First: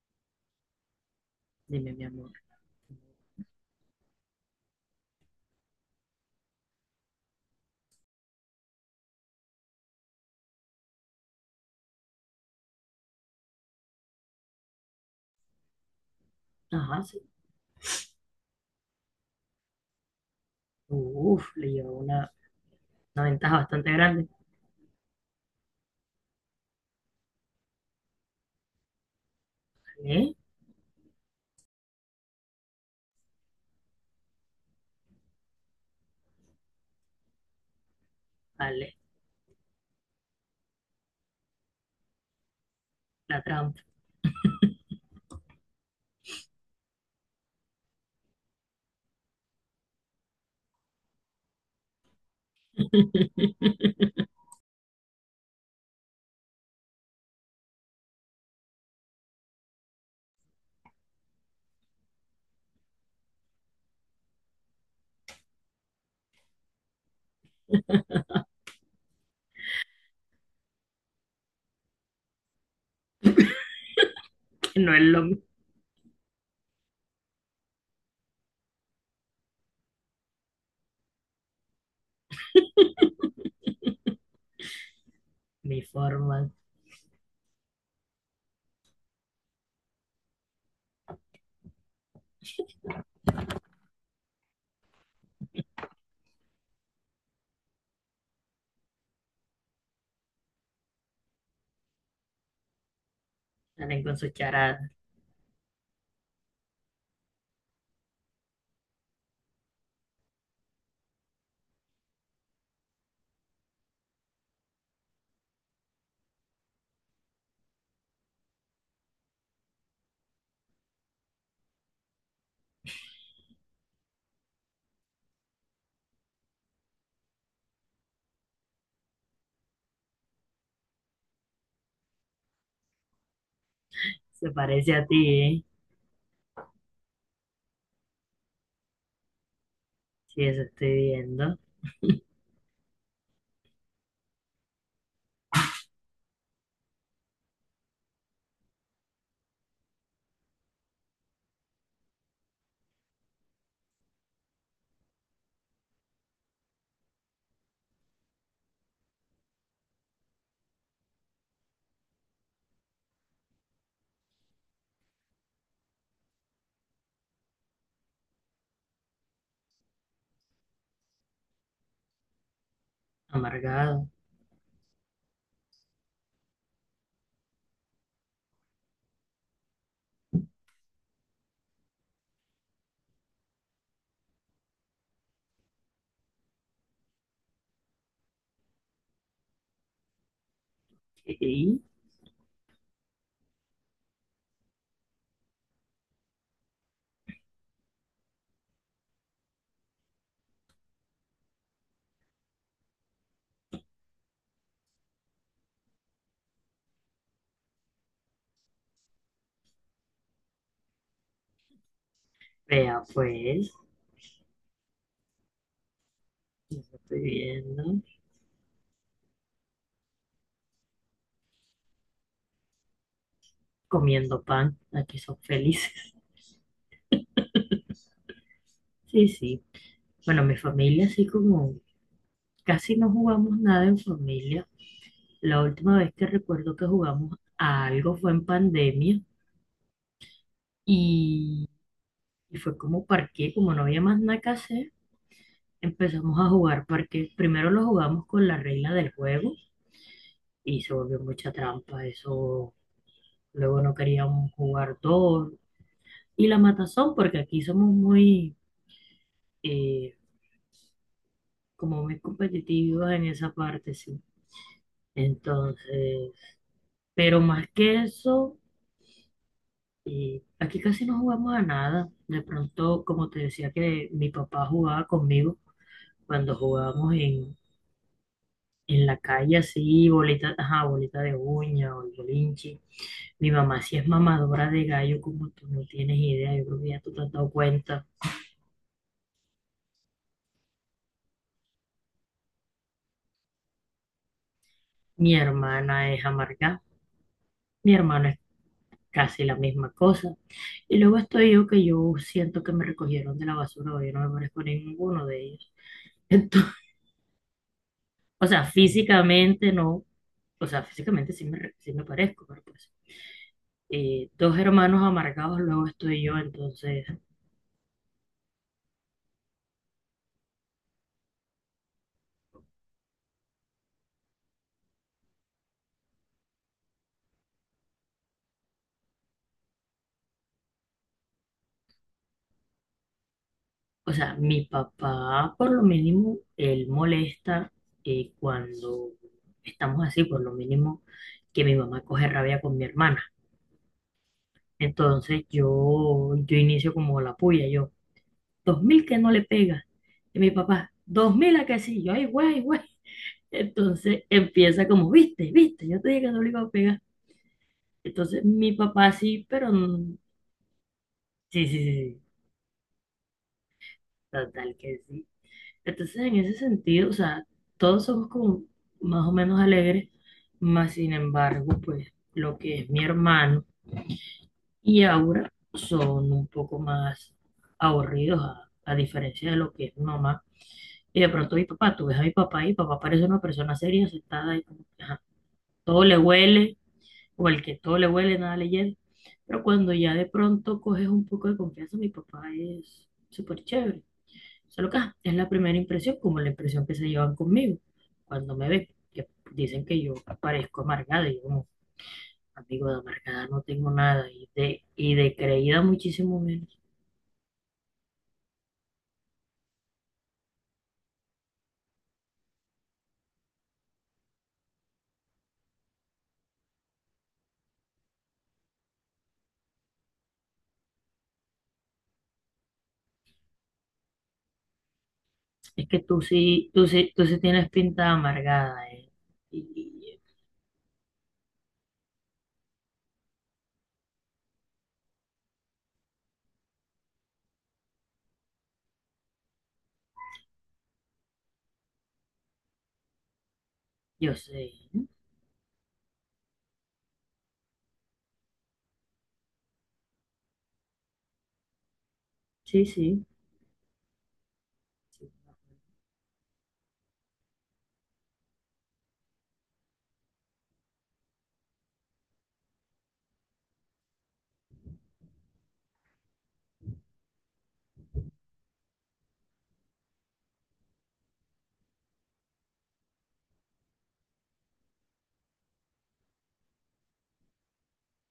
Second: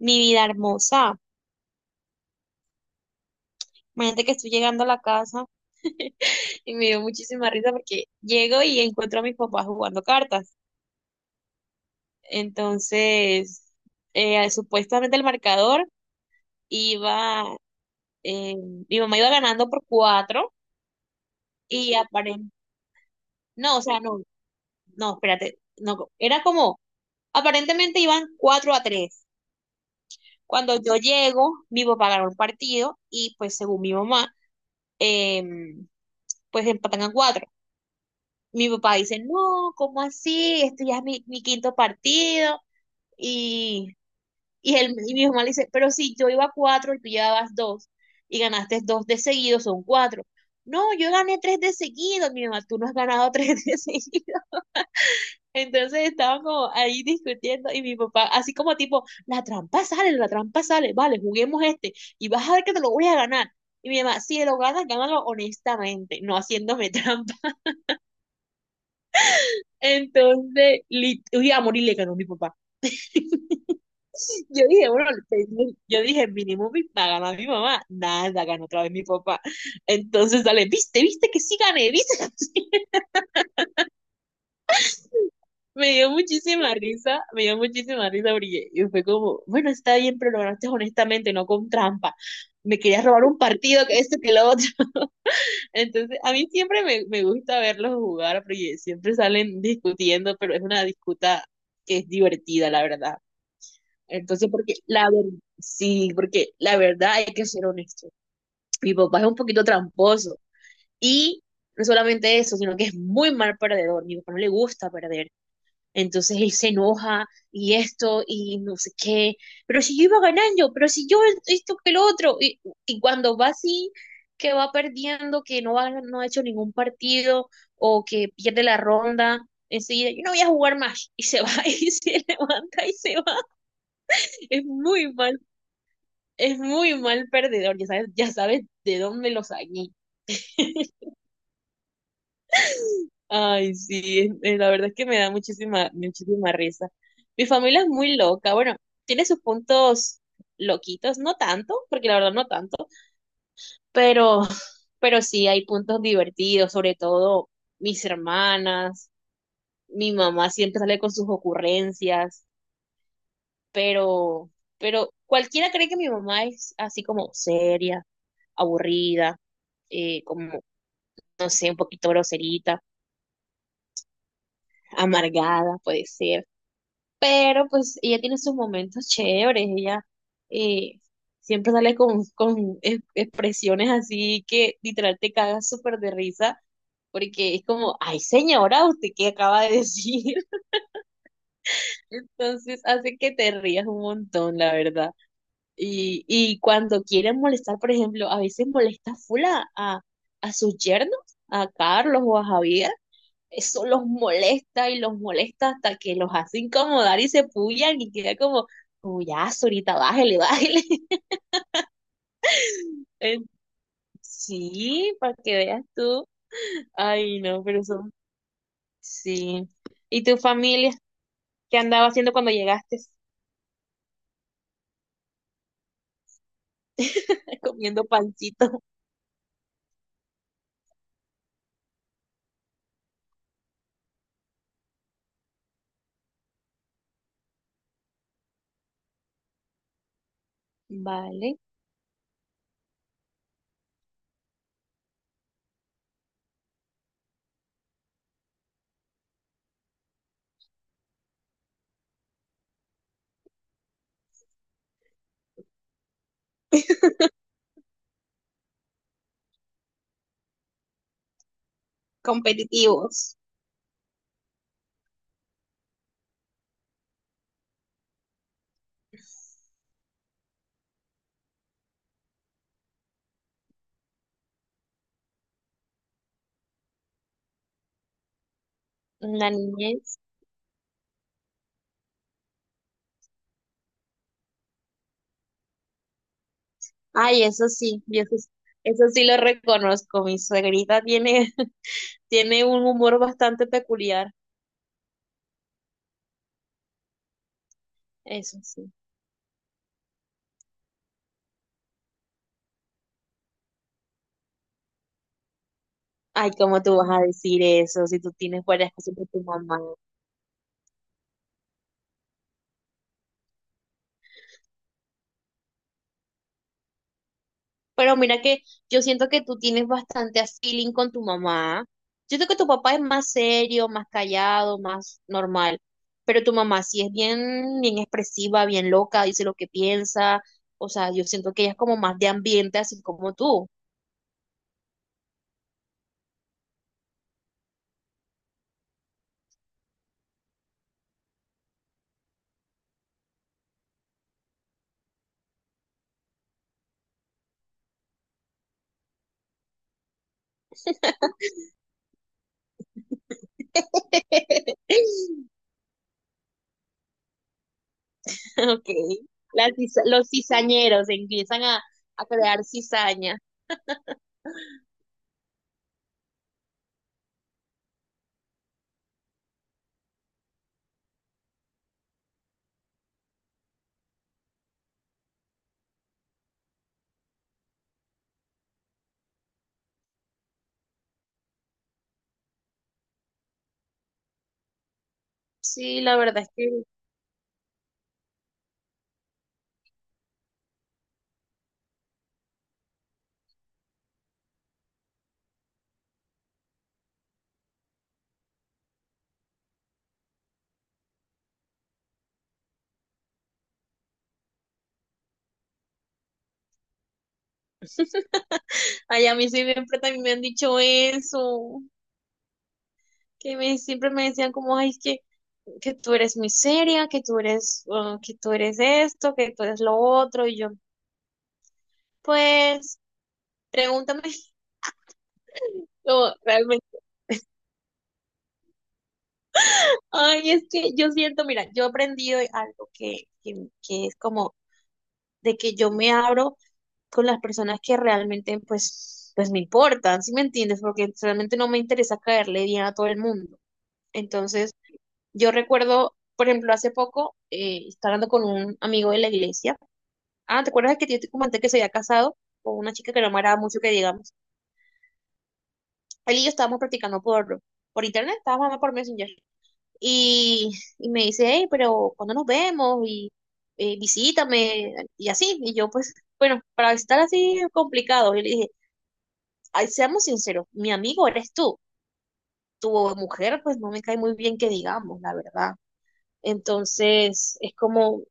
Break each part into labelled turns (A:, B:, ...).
A: Mi vida hermosa.
B: Dime, mi amor.
A: Imagínate que estoy llegando a la casa y me dio muchísima risa porque llego y encuentro a mis papás jugando cartas. Entonces, supuestamente el marcador
B: Ajá, sí.
A: iba, eh, mi mamá iba ganando por cuatro
B: Uf, le lleva
A: y aparentemente,
B: una ventaja
A: no, o
B: bastante
A: sea, no,
B: grande.
A: no, espérate, no, era como, aparentemente iban 4-3.
B: Vale,
A: Cuando yo llego, mi papá ganó el partido y pues según mi mamá, em, pues empatan a cuatro. Mi
B: vale.
A: papá dice, no, ¿cómo así? Esto ya es mi quinto partido.
B: La trampa,
A: Y, y mi mamá le dice, pero si yo iba a cuatro y tú llevabas dos y ganaste dos de seguido, son cuatro. No, yo gané tres de seguido, mi mamá, tú no has ganado tres de seguido. Entonces estaban como ahí discutiendo y mi papá, así como tipo, la trampa sale, vale, juguemos este y vas a ver que te lo voy a ganar. Y mi mamá, si lo ganas, gánalo honestamente, no haciéndome trampa. Entonces, uy, a morir le ganó mi papá. Yo
B: que
A: dije,
B: no es
A: bueno,
B: lo mi
A: yo dije, mínimo va a ganar mi mamá. Nada, ganó otra vez mi papá. Entonces, dale, viste, viste que sí gané, viste.
B: mi
A: Me dio
B: forma.
A: muchísima risa, me dio muchísima risa porque y fue como, bueno, está bien, pero lo ganaste honestamente, no con trampa. Me querías robar un partido, que esto, que lo otro. Entonces, a mí siempre me gusta verlos jugar porque siempre salen discutiendo, pero es una disputa que es divertida, la verdad.
B: Salen con sus
A: Entonces, porque
B: charadas.
A: la verdad, sí, porque la verdad hay que ser honesto. Mi papá es un poquito tramposo y no solamente eso, sino que es muy mal perdedor. Mi papá no le gusta perder. Entonces él se enoja y esto y no sé qué. Pero si yo iba ganando, pero si yo esto que lo otro. Y cuando va así, que va perdiendo, que no, va, no ha hecho ningún partido o que pierde la ronda, enseguida yo no voy a jugar más. Y se va y se levanta y se va.
B: Se
A: Es
B: parece a
A: muy
B: ti,
A: mal
B: ¿eh?
A: es muy mal perdedor, ya sabes de dónde lo saqué.
B: Sí, eso estoy viendo.
A: Ay, sí, la verdad es que me da muchísima, muchísima risa. Mi familia es muy loca, bueno, tiene sus puntos loquitos, no tanto, porque la verdad no tanto, pero, pero sí hay puntos divertidos, sobre todo mis hermanas, mi mamá siempre sale con sus ocurrencias, pero, cualquiera cree que mi mamá es así como seria, aburrida, como no sé, un poquito groserita,
B: Amargado.
A: amargada, puede ser. Pero pues ella tiene sus momentos chéveres, ella, eh, siempre sale con, expresiones así que literal te cagas súper de risa, porque es como, ay señora, ¿usted qué acaba de decir?
B: Sí,
A: Entonces hace que te rías un montón, la verdad. Y cuando quieren molestar, por ejemplo, a veces molesta full a sus yernos, a Carlos o a Javier. Eso los molesta y los molesta hasta que los hace incomodar y se pullan y queda como, ya, ahorita bájele, bájele.
B: vea
A: Eh,
B: pues,
A: Sí, para que veas tú.
B: lo estoy
A: Ay, no, pero
B: viendo.
A: son, sí. ¿Y tu familia? ¿Qué andaba haciendo cuando llegaste?
B: Comiendo pan. Aquí son felices.
A: Comiendo pancito.
B: Sí, sí. Bueno, mi familia así como casi no jugamos nada en familia. La última vez que recuerdo que jugamos a algo fue en pandemia.
A: Vale.
B: Y y fue como parqué, como no había más nada que hacer, empezamos a jugar parqué. Primero lo jugamos con la regla del juego y se volvió mucha trampa. Eso luego no queríamos jugar dos. Y la matazón, porque aquí somos muy, eh, como muy competitivos en
A: Competitivos.
B: esa parte, sí. Entonces, pero más que eso, aquí casi no jugamos a nada. De pronto, como te decía que mi papá jugaba conmigo cuando jugábamos en la
A: La
B: calle así,
A: niñez.
B: bolita, ajá, bolita de uña o el bolinchi. Mi mamá sí es mamadora de gallo, como tú no tienes idea. Yo creo que ya tú te has
A: Ay,
B: dado
A: eso sí,
B: cuenta.
A: eso sí lo reconozco. Mi suegrita tiene, tiene un humor bastante peculiar.
B: Mi hermana es amargada. Mi hermano es
A: Eso sí.
B: casi la misma cosa. Y luego estoy yo que yo siento que me recogieron de la basura o yo no me parezco a ninguno de ellos.
A: Ay,
B: Entonces,
A: ¿cómo tú vas a decir eso si tú
B: o
A: tienes
B: sea,
A: varias cosas con tu
B: físicamente
A: mamá?
B: no. O sea, físicamente sí me, re- sí me parezco, pero pues. Dos hermanos amargados, luego estoy yo, entonces.
A: Pero mira que yo siento que tú tienes bastante feeling con tu mamá. Yo siento que tu papá es más serio, más callado, más normal, pero tu mamá sí es bien, bien expresiva, bien loca, dice lo que piensa. O sea, yo siento que ella es como más de ambiente, así como tú.
B: O sea, mi papá, por lo mínimo, él molesta cuando estamos así, por lo mínimo, que mi mamá coge rabia con mi hermana. Entonces yo inicio como la puya, yo, 2000 que no le pega. Y mi papá, 2000 a que sí, yo, ay, güey, ay, güey. Entonces empieza como, viste, viste, yo te dije que no le iba a pegar. Entonces mi
A: Ok.
B: papá sí,
A: Las
B: pero
A: los cizañeros empiezan
B: sí, sí,
A: a,
B: sí, sí,
A: crear cizaña.
B: total que sí. Entonces, en ese sentido, o sea, todos somos como más o menos alegres, más sin embargo, pues lo que es mi hermano y Aura son un poco más aburridos, a diferencia de lo que es mi mamá. Y de pronto mi papá, tú ves a mi papá y mi papá parece una persona seria, sentada y como que, ajá,
A: Sí,
B: todo
A: la
B: le
A: verdad es
B: huele,
A: que...
B: o el que todo le huele, nada le llega. Pero cuando ya de pronto coges un poco de confianza, mi papá es súper chévere. Solo que ajá, es la primera impresión, como la impresión que se llevan conmigo cuando me ven, que dicen que yo parezco amargada, y yo como amigo de amargada no tengo nada, y de creída muchísimo menos.
A: Ay, a mí siempre también me han dicho eso, que siempre me decían como, ay, es que tú eres muy seria, que tú eres esto, que tú eres lo otro, y yo, pues, pregúntame.
B: Es que
A: No, realmente,
B: tú sí tienes pinta de amargada, eh. Y,
A: ay, es que yo siento, mira, yo he aprendido algo, que es como de que yo me abro con las personas que realmente, pues me importan, ¿si me entiendes? Porque realmente no me interesa caerle bien a todo el mundo.
B: y yo sé,
A: Entonces,
B: ¿eh?
A: yo recuerdo, por ejemplo, hace poco, estaba hablando con un amigo de la iglesia. Ah, ¿te acuerdas que yo te comenté que se había casado con
B: Sí,
A: una chica que
B: sí.
A: no me agrada mucho que digamos?
B: Sí.
A: Él y yo estábamos practicando por internet, estábamos hablando por Messenger. Y, y me dice, hey, pero ¿cuándo nos vemos? Y, visítame, y así. Y yo, pues, bueno, para estar así es complicado. Yo le dije, "Ay, seamos sinceros, mi amigo eres tú. Tu mujer, pues no me cae muy bien que digamos, la verdad". Entonces, es como,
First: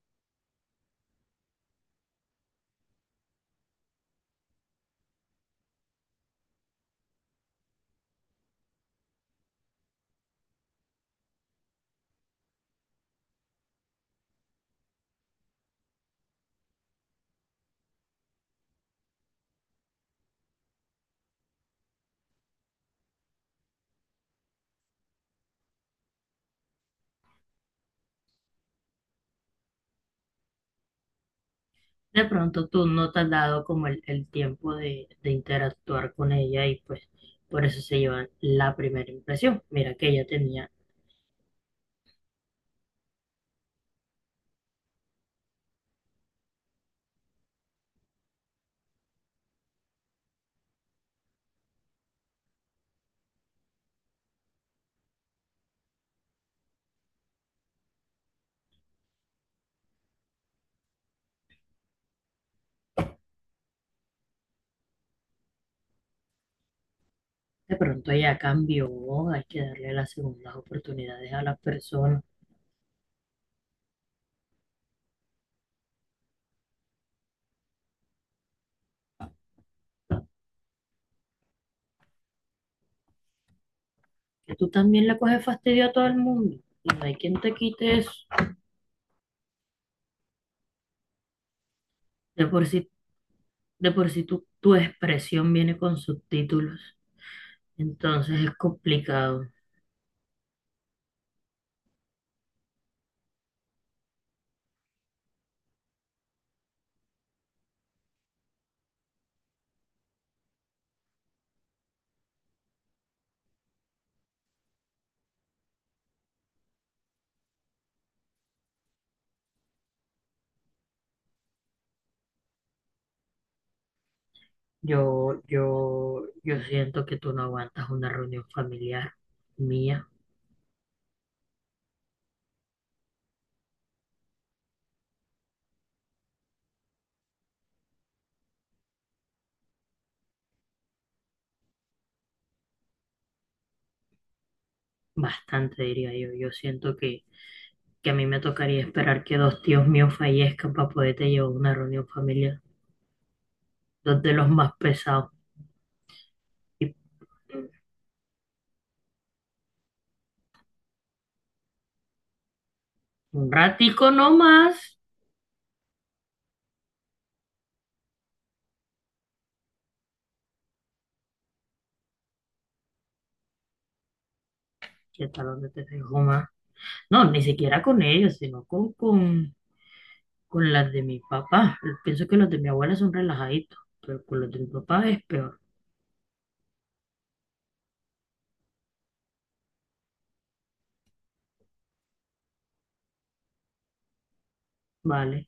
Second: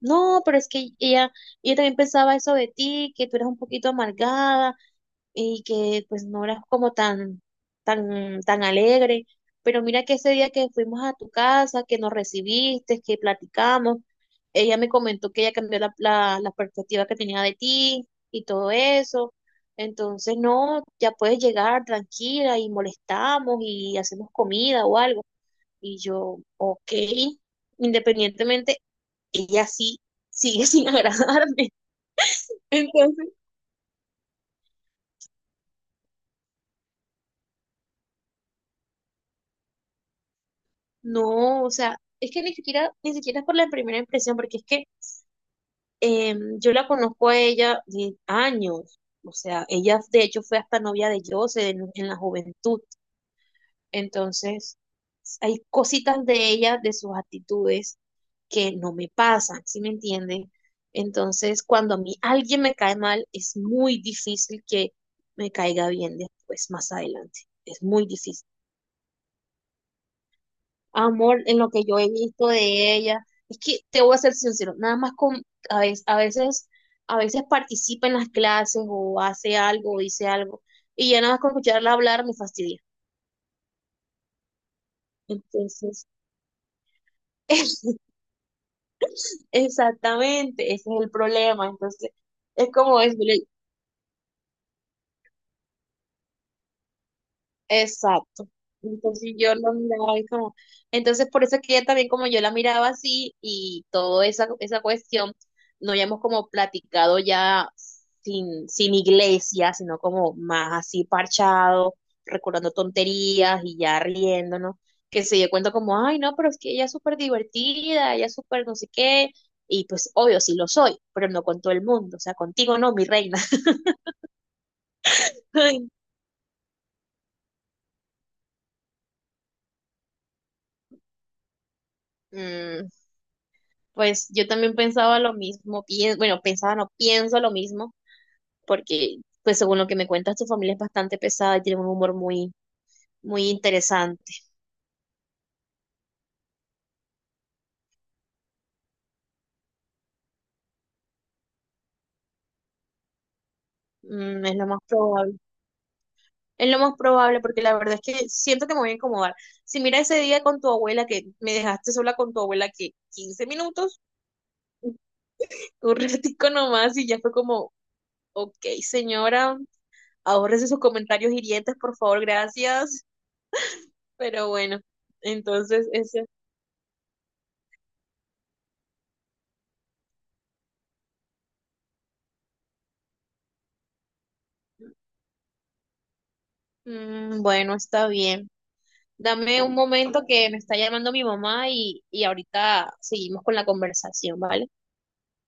A: no, pero es que ella también pensaba eso de ti, que tú eras un poquito amargada y que pues no eras como tan, tan, tan alegre. Pero mira que ese día que fuimos a tu casa, que nos recibiste, que platicamos, ella me comentó que ella cambió la perspectiva que tenía de ti y todo eso. Entonces, no, ya puedes llegar tranquila y molestamos y hacemos comida o algo. Y yo, ok, independientemente ella sí sigue sin agradarme.
B: De pronto tú no te
A: Entonces,
B: has dado como el tiempo de interactuar con ella y pues por eso se llevan la primera impresión. Mira que ella tenía.
A: no, o sea, es que ni siquiera, ni siquiera es por la primera impresión, porque es que, yo la conozco a ella de años. O sea, ella de hecho fue hasta novia de Jose en la juventud. Entonces, hay cositas de ella, de sus actitudes, que no me pasan, ¿sí me entienden? Entonces, cuando a mí alguien me cae mal, es muy difícil que me caiga bien después, más adelante.
B: De
A: Es muy
B: pronto ella
A: difícil.
B: cambió, hay que darle las segundas oportunidades
A: Amor,
B: a
A: en
B: las
A: lo que yo he
B: personas.
A: visto de ella. Es que te voy a ser sincero, nada más con, a veces, a veces, a veces participa en las clases o hace algo o dice algo y ya nada más con escucharla hablar me fastidia.
B: Que tú también le coges fastidio a todo
A: Entonces,
B: el mundo y no hay quien te quite eso.
A: exactamente, ese es el problema. Entonces,
B: De por
A: es
B: sí,
A: como es.
B: de por sí tu expresión viene con subtítulos, entonces
A: Exacto.
B: es
A: Entonces
B: complicado.
A: yo lo miraba y como, entonces por eso es que ella también como yo la miraba así y toda esa cuestión, no habíamos como platicado ya sin iglesia, sino como más así parchado, recordando tonterías y ya riéndonos, que se dio cuenta como, ay no, pero es que ella es súper divertida, ella es súper no sé qué, y pues obvio sí lo soy, pero no con todo el mundo, o sea, contigo no, mi reina.
B: Yo, yo, yo siento que tú no aguantas una reunión familiar mía,
A: Mm, pues yo también pensaba lo mismo, bueno, pensaba, no pienso lo mismo, porque pues según lo que me cuentas, tu familia es bastante pesada y tiene un humor muy, muy interesante.
B: bastante diría yo. Yo siento que a mí me tocaría esperar que dos tíos míos fallezcan para poderte llevar a una reunión familiar, dos de
A: Mm,
B: los
A: es lo
B: más
A: más
B: pesados.
A: probable. Es lo
B: Y
A: más probable, porque la verdad es que siento que me voy a incomodar. Si mira ese día con tu abuela, que me dejaste sola con tu abuela, que quince
B: un
A: minutos,
B: ratico nomás,
A: un ratico nomás, y ya fue como, ok, señora, ahórrese sus comentarios hirientes, por favor, gracias. Pero bueno,
B: que hasta donde te
A: entonces
B: dejo
A: ese...
B: más. No, ni siquiera con ellos, sino con las de mi papá. Pienso que los de mi abuela son relajaditos, pero con los de mi papá es peor.
A: Mm, bueno, está bien. Dame un momento que me está llamando mi mamá y ahorita seguimos con la conversación, ¿vale?
B: Vale.